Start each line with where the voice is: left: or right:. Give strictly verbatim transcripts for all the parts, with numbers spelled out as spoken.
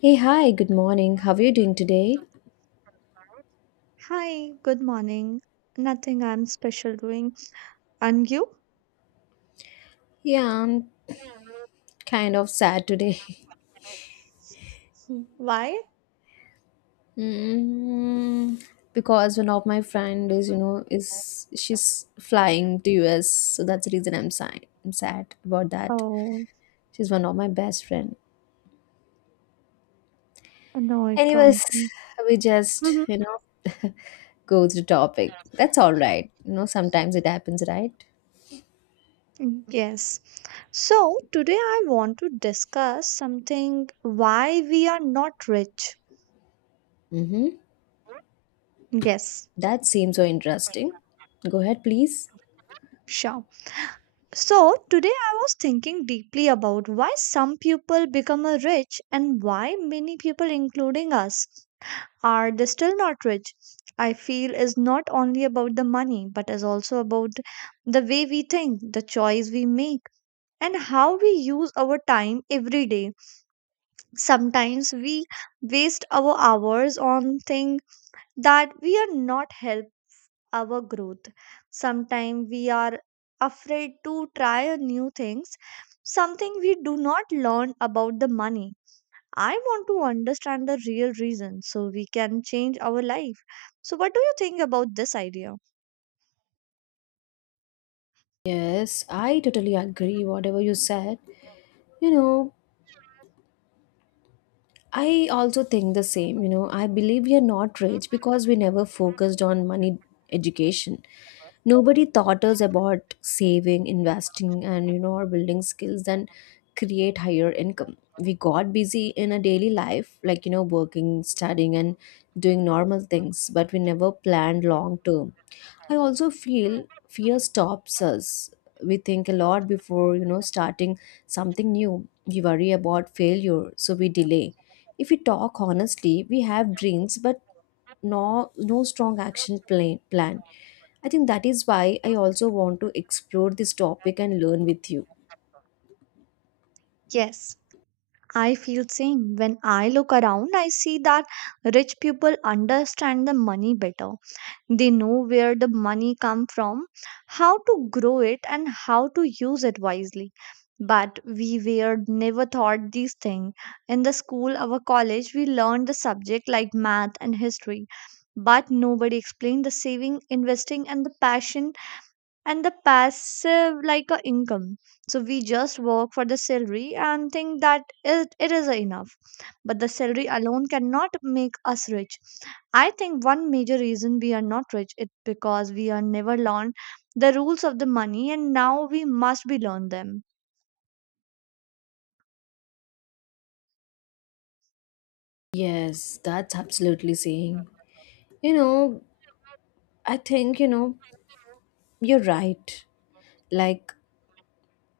left: Hey, hi, good morning. How are you doing today? Yeah, I'm kind of sad today. Mm, because one of my friend is, you know, is she's flying to U S, so that's the reason I'm sad. I'm sad about that.
right: Oh,
left: She's one of my best friend.
right: annoy
left: Anyways,
right: probably.
left: we just,
right: Mhm.
left: you know, go to the topic. That's all right. You know, sometimes it happens, right?
right: Mm, yes. So today I want to discuss something, why we are not rich.
left: Mm-hmm.
right: Yes,
left: That seems so interesting. Go ahead, please.
right: sure. So today I was thinking deeply about why some people become a rich and why many people, including us, are they still not rich. I feel is not only about the money, but is also about the way we think, the choice we make, and how we use our time every day. Sometimes we waste our hours on things that we are not help our growth. Sometimes we are afraid to try a new things, something we do not learn about the money. I want to understand the real reason so we can change our life. So what do you think about this idea?
left: Yes, I totally agree whatever you said. You know, I also think the same. You know, I believe we are not rich because we never focused on money education. Nobody taught us about saving, investing, and you know, or building skills and create higher income. We got busy in a daily life, like you know, working, studying, and doing normal things, but we never planned long term. I also feel fear stops us. We think a lot before, you know, starting something new. We worry about failure, so we delay. If we talk honestly, we have dreams but no no strong action plan plan. I think that is why I also want to explore this topic and learn with you.
right: Yes, I feel same. When I look around, I see that rich people understand the money better. They know where the money come from, how to grow it and how to use it wisely. But we were never taught these things. In the school, our college, we learned the subject like math and history, but nobody explained the saving, investing, and the passion and the passive like a income, so we just work for the salary and think that it, it is enough, but the salary alone cannot make us rich. I think one major reason we are not rich is because we are never learned the rules of the money, and now we must be learn them.
left: Yes, that's absolutely saying. You know, I think, you know, you're right. Like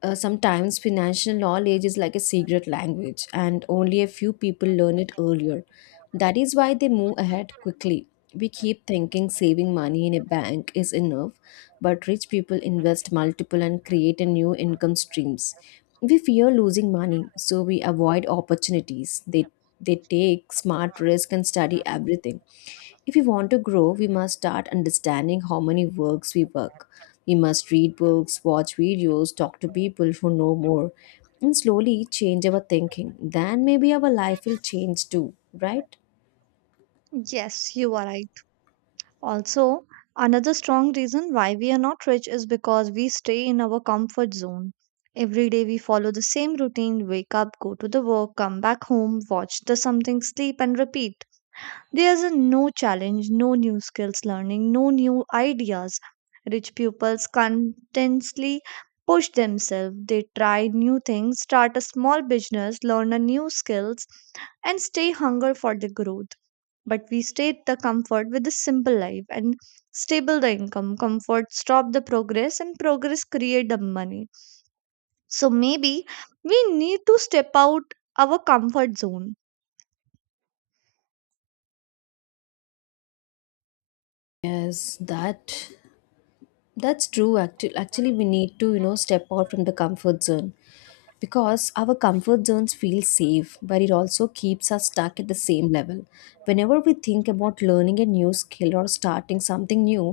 left: uh, sometimes financial knowledge is like a secret language and only a few people learn it earlier. That is why they move ahead quickly. We keep thinking saving money in a bank is enough, but rich people invest multiple and create a new income streams. We fear losing money, so we avoid opportunities. They they take smart risk and study everything. If we want to grow, we must start understanding how many works we work. We must read books, watch videos, talk to people who know more, and slowly change our thinking. Then maybe our life will change too, right?
right: Yes, you are right. Also, another strong reason why we are not rich is because we stay in our comfort zone. Every day we follow the same routine, wake up, go to the work, come back home, watch the something, sleep, and repeat. There's a no challenge, no new skills learning, no new ideas. Rich pupils constantly push themselves. They try new things, start a small business, learn a new skills, and stay hunger for the growth, but we state the comfort with a simple life and stable the income. Comfort stop the progress and progress create the money. So maybe we need to step out our comfort zone.
left: Yes, that that's true. Actually, actually, we need to you know step out from the comfort zone. Because our comfort zones feel safe, but it also keeps us stuck at the same level. Whenever we think about learning a new skill or starting something new,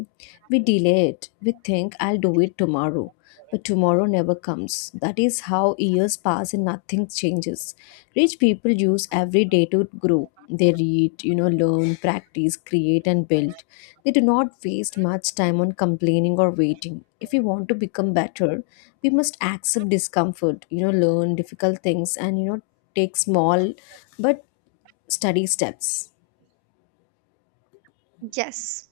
left: we delay it. We think, I'll do it tomorrow. But tomorrow never comes. That is how years pass and nothing changes. Rich people use every day to grow. They read, you know, learn, practice, create, and build. They do not waste much time on complaining or waiting. If we want to become better, we must accept discomfort, you know, learn difficult things and, you know, take small but steady steps.
right: Yes,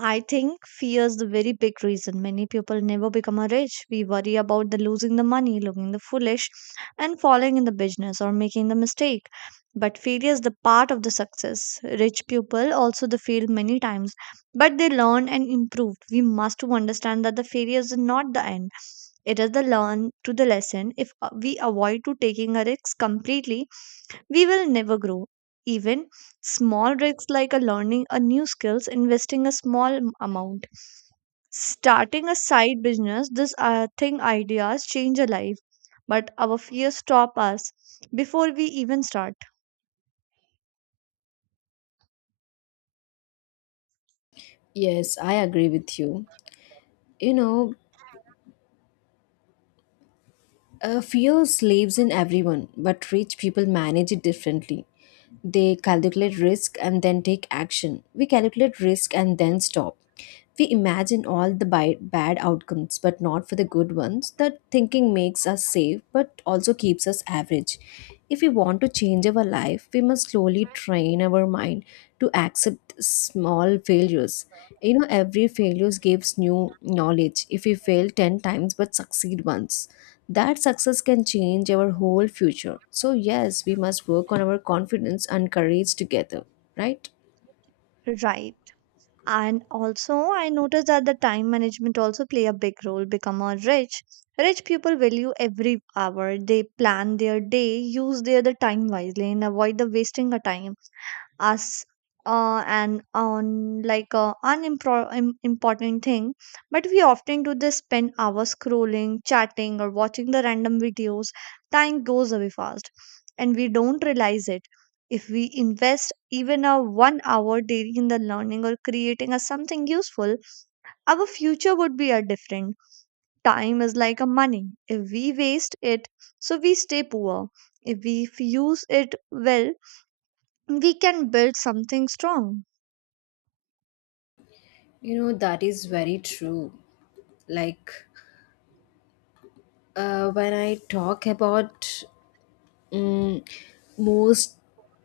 right: I think fear is the very big reason many people never become a rich. We worry about the losing the money, looking the foolish, and falling in the business or making the mistake. But failure is the part of the success. Rich people also they fail many times, but they learn and improve. We must to understand that the failure is not the end. It is the learn to the lesson. If uh, we avoid to taking a risk completely, we will never grow. Even small risks like a learning a new skills, investing a small m- amount, starting a side business, this uh, thing ideas change a life, but our fears stop us before we even start.
left: Yes, I agree with you. You know, Uh, fear lives in everyone, but rich people manage it differently. They calculate risk and then take action. We calculate risk and then stop. We imagine all the bi- bad outcomes, but not for the good ones. That thinking makes us safe, but also keeps us average. If we want to change our life, we must slowly train our mind to accept small failures. You know, every failure gives new knowledge. If we fail ten times but succeed once, that success can change our whole future. So, yes, we must work on our confidence and courage together, right?
right: Right. And also, I noticed that the time management also play a big role. Become a rich, rich people value every hour. They plan their day, use their the time wisely, and avoid the wasting of time us, uh, and on like uh, unimpro- im- important thing, but we often do this spend hours scrolling, chatting or watching the random videos. Time goes away fast and we don't realize it. If we invest even a one hour daily in the learning or creating a something useful, our future would be a different. Time is like a money. If we waste it, so we stay poor. If we f- use it well, we can build something strong.
left: You know, that is very true. Like, uh, when I talk about Mm, most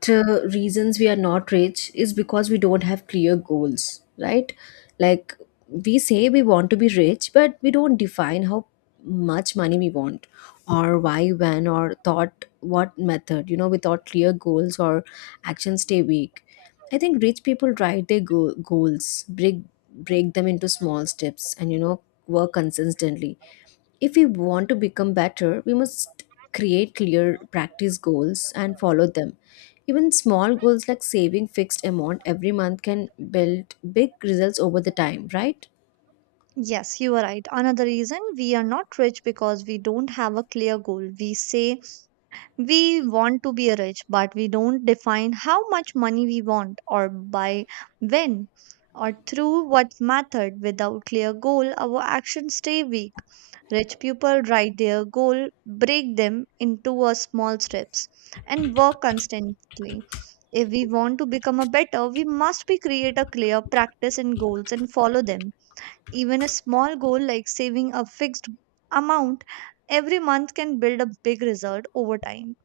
left: uh, reasons we are not rich is because we don't have clear goals, right? Like we say we want to be rich, but we don't define how much money we want or why, when, or thought what method. You know, without clear goals or actions stay weak. I think rich people write their go- goals, break break them into small steps, and you know work consistently. If we want to become better, we must create clear practice goals and follow them. Even small goals like saving fixed amount every month can build big results over the time, right?
right: Yes, you are right. Another reason we are not rich because we don't have a clear goal. We say we want to be rich, but we don't define how much money we want or by when or through what method. Without clear goal, our actions stay weak. Rich people write their goal, break them into a small steps and work constantly. If we want to become a better, we must be create a clear practice and goals and follow them, even a small goal like saving a fixed amount every month can build a big result over time.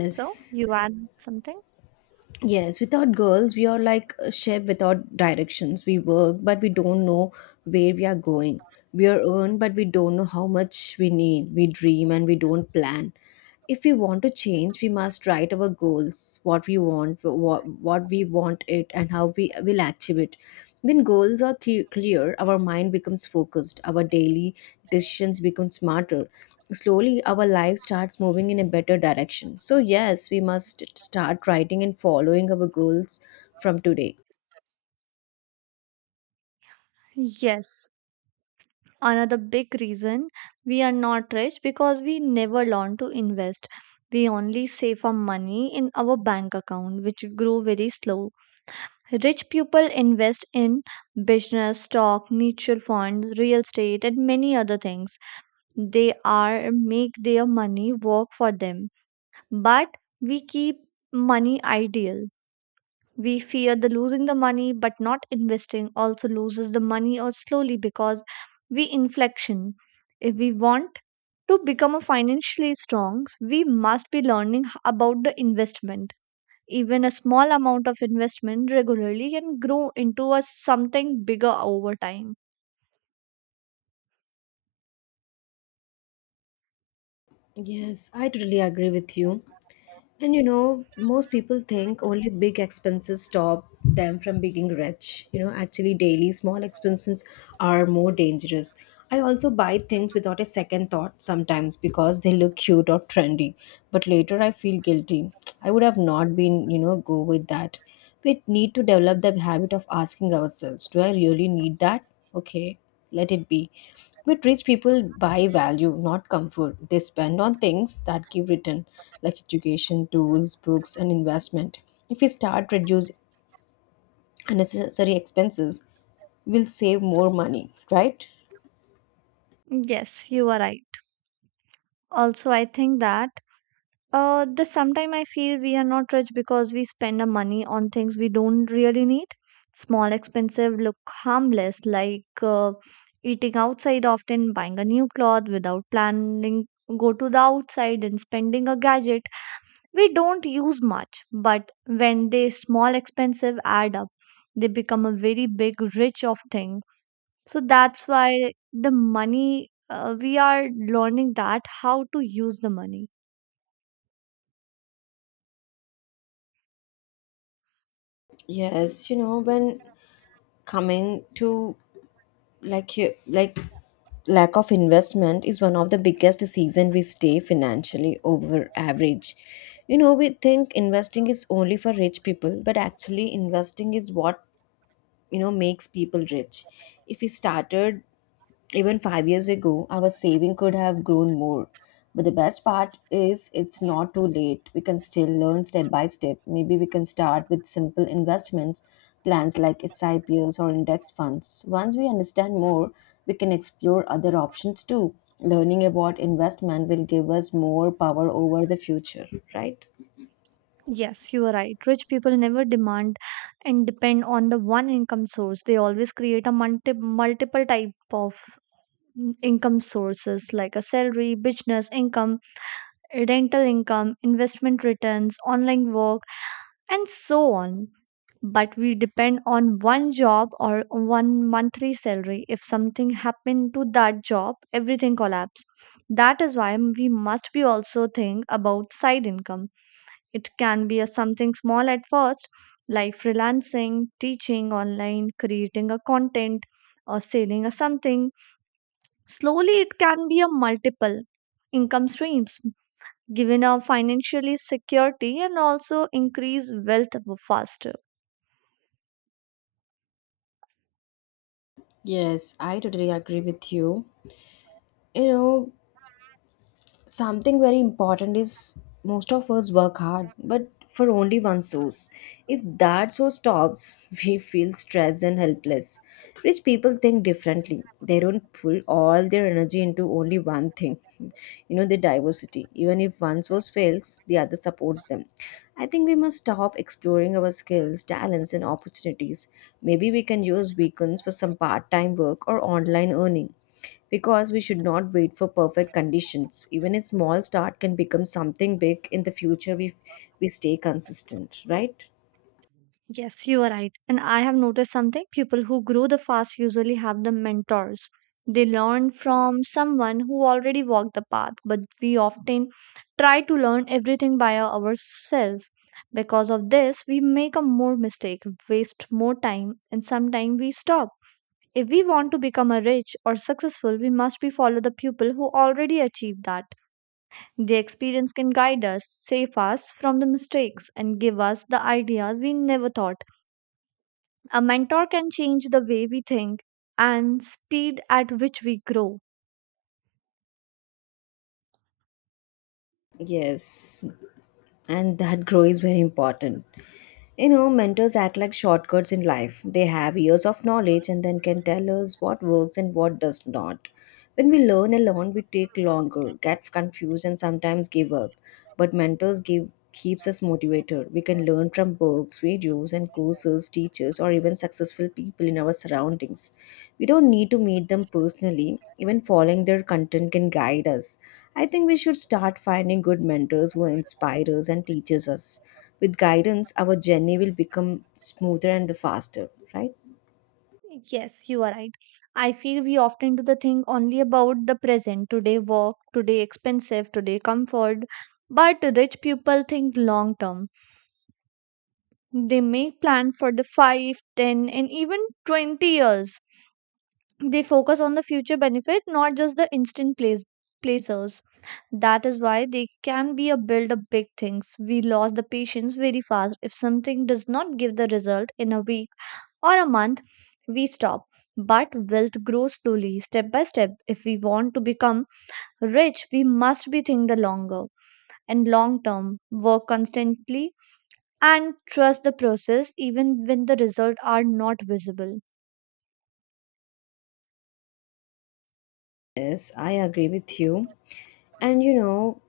right: So, you add something?
left: Yes, without girls, we are like a ship without directions. We work, but we don't know where we are going. We are earned, but we don't know how much we need. We dream and we don't plan. If we want to change, we must write our goals, what we want, what, what we want it and how we will achieve it. When goals are cle- clear, our mind becomes focused, our daily decisions become smarter. Slowly our life starts moving in a better direction. So yes, we must start writing and following our goals from today.
right: Yes. Another big reason we are not rich because we never learn to invest. We only save our money in our bank account, which grow very slow. Rich people invest in business, stock, mutual funds, real estate, and many other things. They are make their money work for them, but we keep money ideal. We fear the losing the money, but not investing also loses the money or slowly because we inflection. If we want to become a financially strong, we must be learning h- about the investment. Even a small amount of investment regularly can grow into a something bigger over time.
left: Yes, I totally agree with you. And you know, most people think only big expenses stop them from being rich. You know, actually, daily small expenses are more dangerous. I also buy things without a second thought sometimes because they look cute or trendy, but later I feel guilty. I would have not been, you know, go with that. We need to develop the habit of asking ourselves, do I really need that? Okay, let it be. But rich people buy value, not comfort. They spend on things that give return, like education, tools, books, and investment. If we start reduce unnecessary expenses, we'll save more money, right?
right: Yes, you are right. Also, I think that Uh, the sometime I feel we are not rich because we spend our money on things we don't really need. Small expensive look harmless, like uh, eating outside often, buying a new cloth without planning, go to the outside and spending a gadget we don't use much. But when they small expensive add up, they become a very big rich of thing. So that's why the money uh, we are learning that how to use the money.
left: Yes, you know, when coming to like you like lack of investment is one of the biggest reason we stay financially over average. You know, we think investing is only for rich people, but actually investing is what you know makes people rich. If we started even five years ago, our saving could have grown more. But the best part is, it's not too late. We can still learn step by step. Maybe we can start with simple investments plans like SIPs or index funds. Once we understand more, we can explore other options too. Learning about investment will give us more power over the future, right?
right: Yes, you are right. Rich people never demand and depend on the one income source. They always create a multi multiple type of mm, income sources like a salary, business income, rental income, investment returns, online work, and so on. But we depend on one job or one monthly salary. If something happened to that job, everything collapse. That is why we must be also think about side income. It can be a something small at first, like freelancing, teaching online, creating a content, or selling a something. Slowly, it can be a multiple income streams, giving a financially security and also increase wealth faster.
left: Yes, I totally agree with you. You know, something very important is most of us work hard but for only one source. If that source stops we feel stressed and helpless. Rich people think differently. They don't pull all their energy into only one thing. You know, the diversity, even if one source fails, the other supports them. I think we must stop exploring our skills, talents and opportunities. Maybe we can use weekends for some part-time work or online earning, because we should not wait for perfect conditions. Even a small start can become something big in the future if we stay consistent, right?
right: Yes, you are right. And I have noticed something. People who grow the fast usually have the mentors. They learn from someone who already walked the path, but we often try to learn everything by our- ourselves. Because of this, we make a more mistake, waste more time, and sometimes we stop. If we want to become a rich or successful, we must be follow the people who already achieved that. Their experience can guide us, save us from the mistakes, and give us the ideas we never thought. A mentor can change the way we think and speed at which we grow.
left: Yes, and that grow is very important. You know, mentors act like shortcuts in life. They have years of knowledge and then can tell us what works and what does not. When we learn alone, we take longer, get confused, and sometimes give up. But mentors give keeps us motivated. We can learn from books, videos, and courses, teachers, or even successful people in our surroundings. We don't need to meet them personally. Even following their content can guide us. I think we should start finding good mentors who inspire us and teaches us. With guidance, our journey will become smoother and faster, right?
right: Yes, you are right. I feel we often do the thing only about the present, today work, today expensive, today comfort. But rich people think long term. They make plan for the five, ten, and even twenty years. They focus on the future benefit, not just the instant place placers. That is why they can be a build up big things. We lost the patience very fast. If something does not give the result in a week or a month, we stop. But wealth grows slowly, step by step. If we want to become rich, we must be think the longer and long term, work constantly and trust the process even when the results are not visible.
left: Yes, I agree with you. And you know,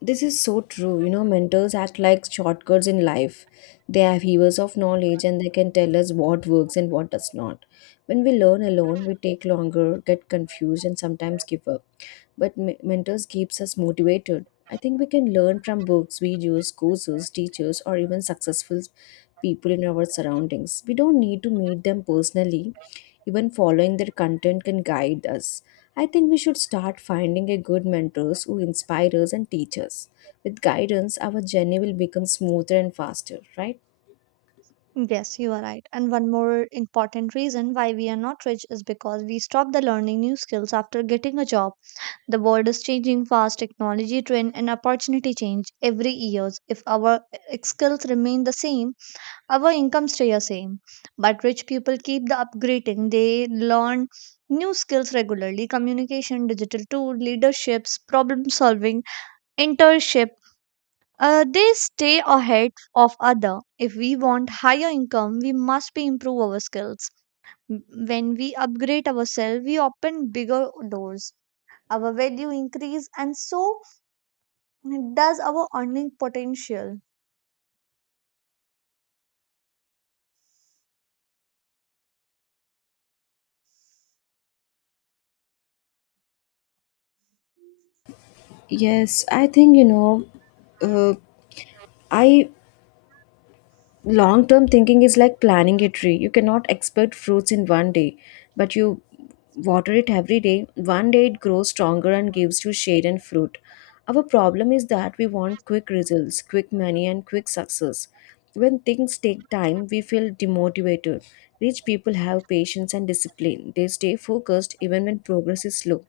left: this is so true. You know, mentors act like shortcuts in life. They have heavers of knowledge and they can tell us what works and what does not. When we learn alone, we take longer, get confused, and sometimes give up. But me- mentors keeps us motivated. I think we can learn from books, videos, courses, teachers, or even successful people in our surroundings. We don't need to meet them personally. Even following their content can guide us. I think we should start finding a good mentors who inspire us and teach us. With guidance, our journey will become smoother and faster, right?
right: Yes, you are right. And one more important reason why we are not rich is because we stop the learning new skills after getting a job. The world is changing fast, technology trend and opportunity change every years. If our uh, skills remain the same, our income stay the same. But rich people keep the upgrading. They learn new skills regularly, communication, digital tool, leaderships, problem solving, internship, uh, they stay ahead of other. If we want higher income, we must be improve our skills. M- When we upgrade ourselves, we open bigger doors. Our value increase, and so does our earning potential.
left: Yes, I think, you know uh, I long term thinking is like planting a tree. You cannot expect fruits in one day, but you water it every day. One day it grows stronger and gives you shade and fruit. Our problem is that we want quick results, quick money and quick success. When things take time, we feel demotivated. Rich people have patience and discipline. They stay focused even when progress is slow.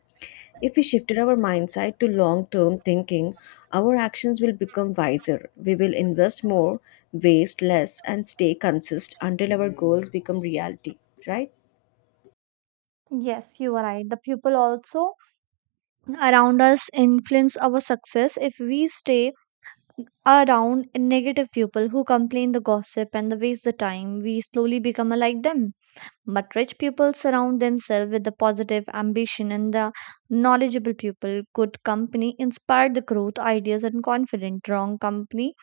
left: If we shifted our mindset to long term thinking, our actions will become wiser. We will invest more, waste less, and stay consistent until our goals become reality, right?
right: Yes, you are right. The people also around us influence our success. If we stay around negative people who complain the gossip and the waste the time, we slowly become like them. But rich people surround themselves with the positive ambition and the knowledgeable people. Good company inspire the growth, ideas, and confidence. Wrong company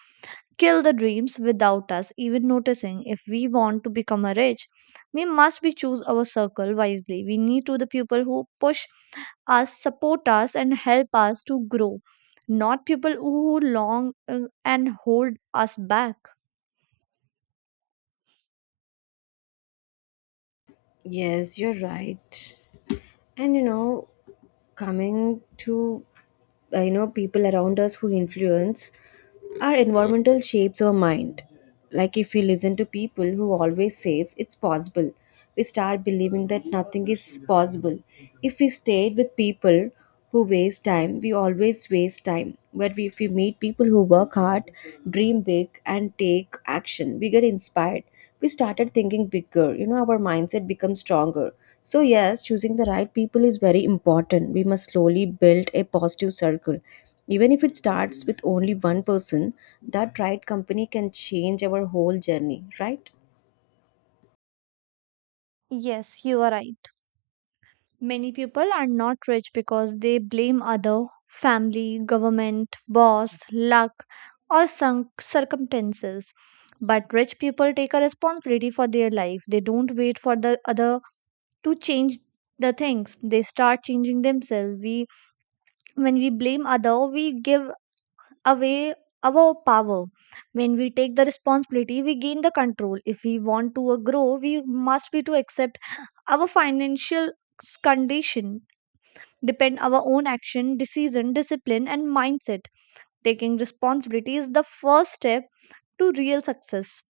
right: kill the dreams without us even noticing. If we want to become a rich, we must be choose our circle wisely. We need to the people who push us, support us, and help us to grow, not people who long uh, and hold us back.
left: Yes, you're right. And you know, coming to uh, you know people around us who influence our environmental shapes our mind. Like if we listen to people who always says it's possible, we start believing that nothing is possible. If we stayed with people who waste time, we always waste time. But if we meet people who work hard, dream big and take action, we get inspired. We started thinking bigger. You know, our mindset becomes stronger. So yes, choosing the right people is very important. We must slowly build a positive circle, even if it starts with only one person. That right company can change our whole journey, right?
right: Yes, you are right. Many people are not rich because they blame other family, government, boss, luck, or some circumstances. But rich people take a responsibility for their life. They don't wait for the other to change the things. They start changing themselves. We, when we blame other, we give away our power. When we take the responsibility, we gain the control. If we want to uh, grow, we must be to accept our financial s- condition depend our own action, decision, discipline and mindset. Taking responsibility is the first step to real success.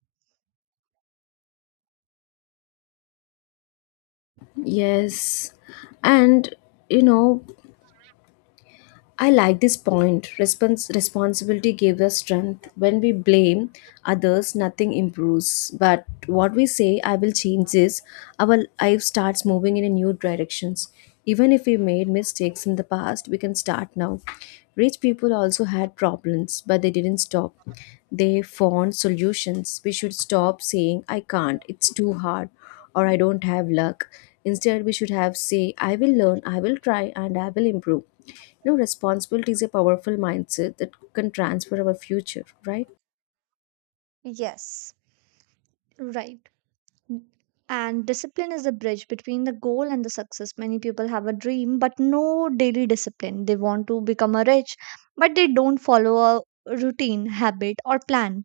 left: Yes, and you know. I like this point. Respons- responsibility gives us strength. When we blame others, nothing improves. But what we say, I will change this, our life starts moving in a new directions. Even if we made mistakes in the past, we can start now. Rich people also had problems, but they didn't stop. They found solutions. We should stop saying, I can't, it's too hard, or I don't have luck. Instead, we should have say, I will learn, I will try, and I will improve. You know, responsibility is a powerful mindset that can transfer our future, right?
right: Yes, right. And discipline is the bridge between the goal and the success. Many people have a dream but no daily discipline. They want to become a rich, but they don't follow a routine, habit or plan.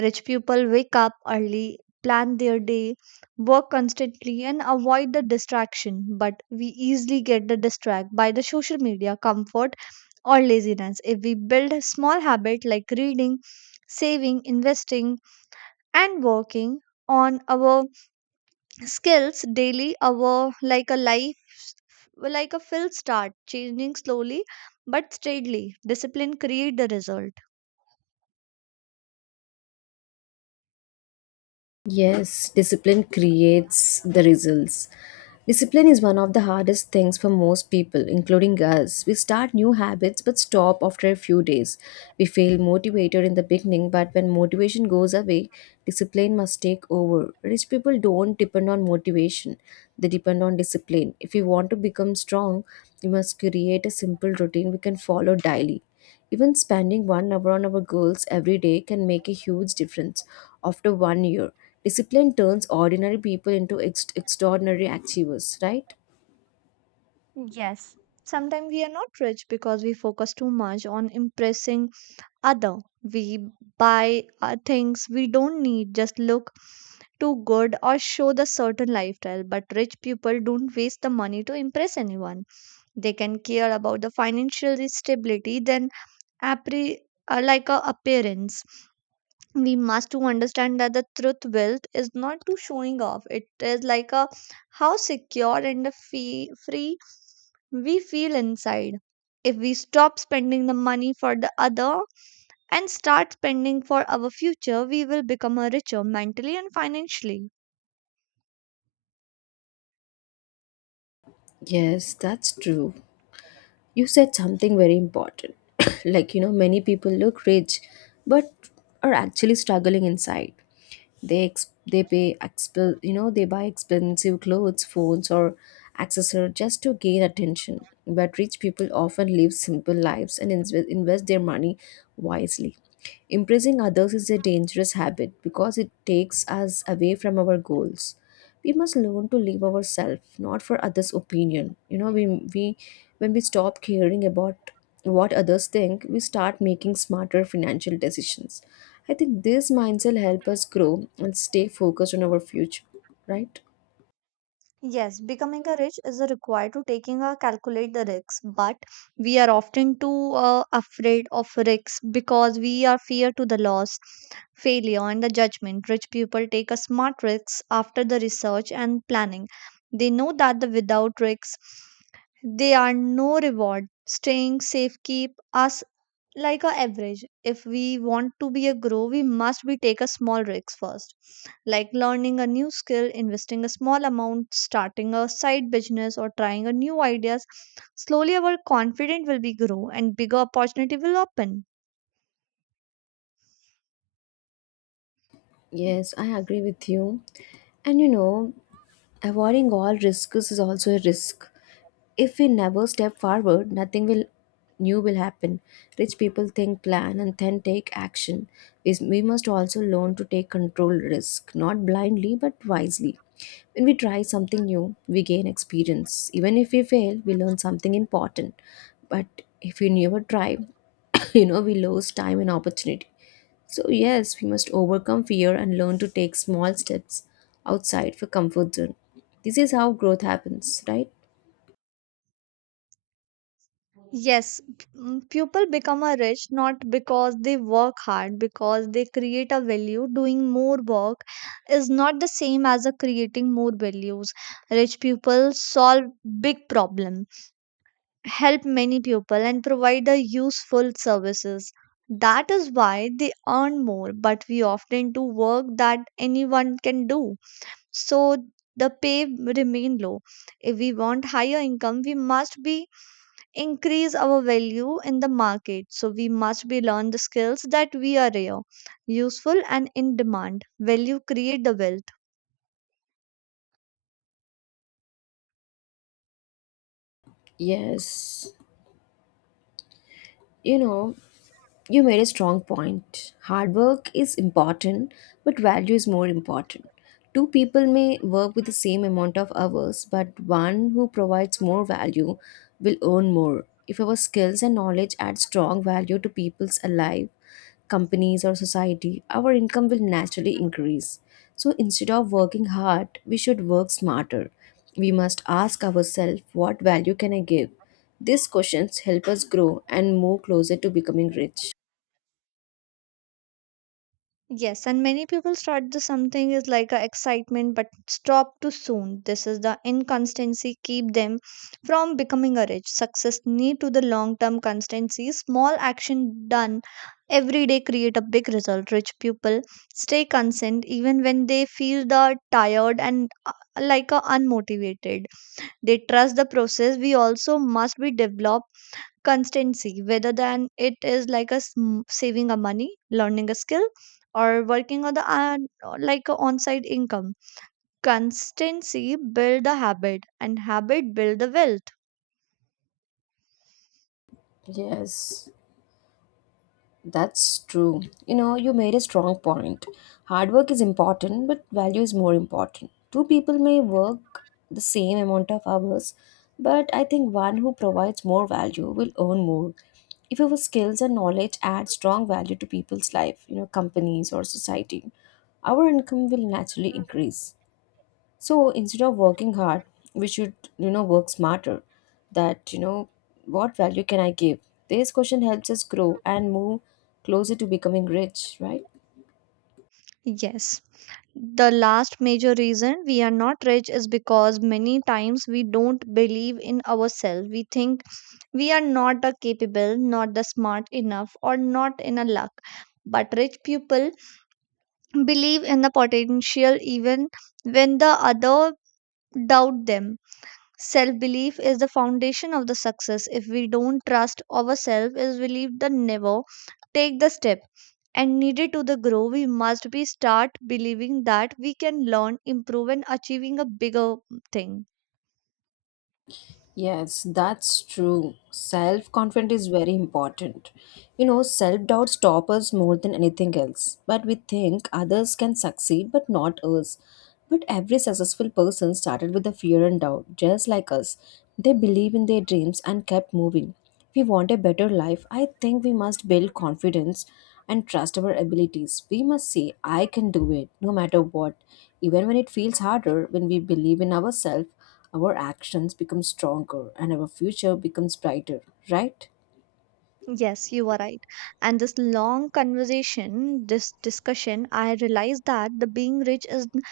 right: Rich people wake up early, plan their day, work constantly, and avoid the distraction. But we easily get the distract by the social media, comfort, or laziness. If we build a small habit like reading, saving, investing, and working on our skills daily, our like a life like a fill start, changing slowly but steadily. Discipline create the result.
left: Yes, discipline creates the results. Discipline is one of the hardest things for most people, including us. We start new habits but stop after a few days. We feel motivated in the beginning, but when motivation goes away, discipline must take over. Rich people don't depend on motivation, they depend on discipline. If you want to become strong, you must create a simple routine we can follow daily. Even spending one hour on our goals every day can make a huge difference after one year. Discipline turns ordinary people into ex- extraordinary achievers, right?
right: Sometimes we are not rich because we focus too much on impressing other. We buy uh, things we don't need, just look too good or show the certain lifestyle. But rich people don't waste the money to impress anyone. They can care about the financial stability than appre- uh, like a appearance. We must to understand that the truth wealth is not to showing off. It is like a how secure and the fee- free we feel inside. If we stop spending the money for the other, and start spending for our future, we will become a richer mentally and financially.
left: Yes, that's true. You said something very important. Like, you know, many people look rich but are actually struggling inside. They ex- they pay exp- you know they buy expensive clothes, phones, or accessories just to gain attention. But rich people often live simple lives and inve- invest their money wisely. Impressing others is a dangerous habit because it takes us away from our goals. We must learn to live ourselves, not for others opinion. You know we we when we stop caring about what others think, we start making smarter financial decisions. I think this mindset help us grow and stay focused on our future, right?
right: Yes, becoming a rich is a required to taking a calculate the risks, but we are often too uh, afraid of risks because we are fear to the loss, failure, and the judgment. Rich people take a smart risks after the research and planning. They know that the without risks, they are no reward. Staying safe keep us like a average. If we want to be a grow, we must be take a small risks first, like learning a new skill, investing a small amount, starting a side business or trying a new ideas. Slowly our confidence will be grow and bigger opportunity will open.
left: Yes, I agree with you. And you know avoiding all risks is also a risk. If we never step forward, nothing will new will happen. Rich people think, plan, and then take action. Is we must also learn to take control risk, not blindly but wisely. When we try something new, we gain experience. Even if we fail, we learn something important. But if we never try, you know we lose time and opportunity. So yes, we must overcome fear and learn to take small steps outside for comfort zone. This is how growth happens, right?
right: Yes p- mm, people become a rich not because they work hard, because they create a value. Doing more work is not the same as a creating more values. Rich people solve big problems, help many people and provide a useful services. That is why they earn more, but we often do work that anyone can do. So the pay remain low. If we want higher income, we must be increase our value in the market. So we must be learn the skills that we are here, useful and in demand. Value create the wealth.
left: Yes, you know, you made a strong point. Hard work is important, but value is more important. Two people may work with the same amount of hours, but one who provides more value will earn more. If our skills and knowledge add strong value to people's life, companies or society, our income will naturally increase. So instead of working hard, we should work smarter. We must ask ourselves, what value can I give? These questions help us grow and move closer to becoming rich.
right: Yes, and many people start the something is like a excitement but stop too soon. This is the inconstancy keep them from becoming a rich. Success need to the long term constancy. Small action done every day create a big result. Rich people stay constant even when they feel the tired and uh, like a unmotivated. They trust the process. We also must be develop constancy whether than it is like a sm- saving a money, learning a skill, or working on the uh, like a on-site income. Constancy build the habit and habit build the wealth.
left: Yes. That's true. You know, you made a strong point. Hard work is important, but value is more important. Two people may work the same amount of hours, but I think one who provides more value will earn more. If your skills and knowledge add strong value to people's life, you know, companies or society, our income will naturally increase. So instead of working hard, we should you know work smarter. That, you know what value can I give? This question helps us grow and move closer to becoming rich, right?
right: Yes, the last major reason we are not rich is because many times we don't believe in ourselves. We think we are not the capable, not the smart enough or not in a luck. But rich people believe in the potential even when the other doubt them. Self belief is the foundation of the success. If we don't trust ourselves, is we believe the never take the step and needed to the grow, we must be start believing that we can learn, improve, and achieving a bigger thing.
left: Yes, that's true. Self confidence is very important. You know, self doubt stops us more than anything else. But we think others can succeed, but not us. But every successful person started with the fear and doubt, just like us. They believe in their dreams and kept moving. If we want a better life, I think we must build confidence and trust our abilities. We must say, I can do it, no matter what. Even when it feels harder, when we believe in ourselves, our actions become stronger and our future becomes brighter, right?
right: Yes, you are right. And this long conversation, this discussion, I realized that the being rich is n-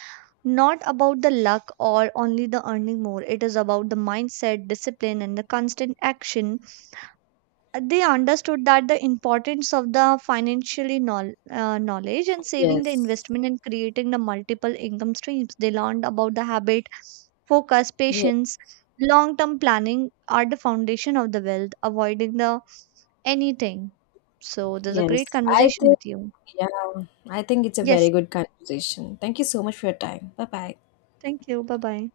right: not about the luck or only the earning more. It is about the mindset, discipline, and the constant action. They understood that the importance of the financially knowl- uh, knowledge and saving the
left: Yes.
right: investment and creating the multiple income streams. They learned about the habit, focus,
left: Yeah.
right: patience, long term planning are the foundation of the wealth, avoiding the anything. So there's a great
left: Yes. I
right: conversation
left: think,
right: with you.
left: yeah, I think it's a very
right: Yes,
left: good conversation. Thank you so much for your time. Bye bye.
right: thank you. Bye bye.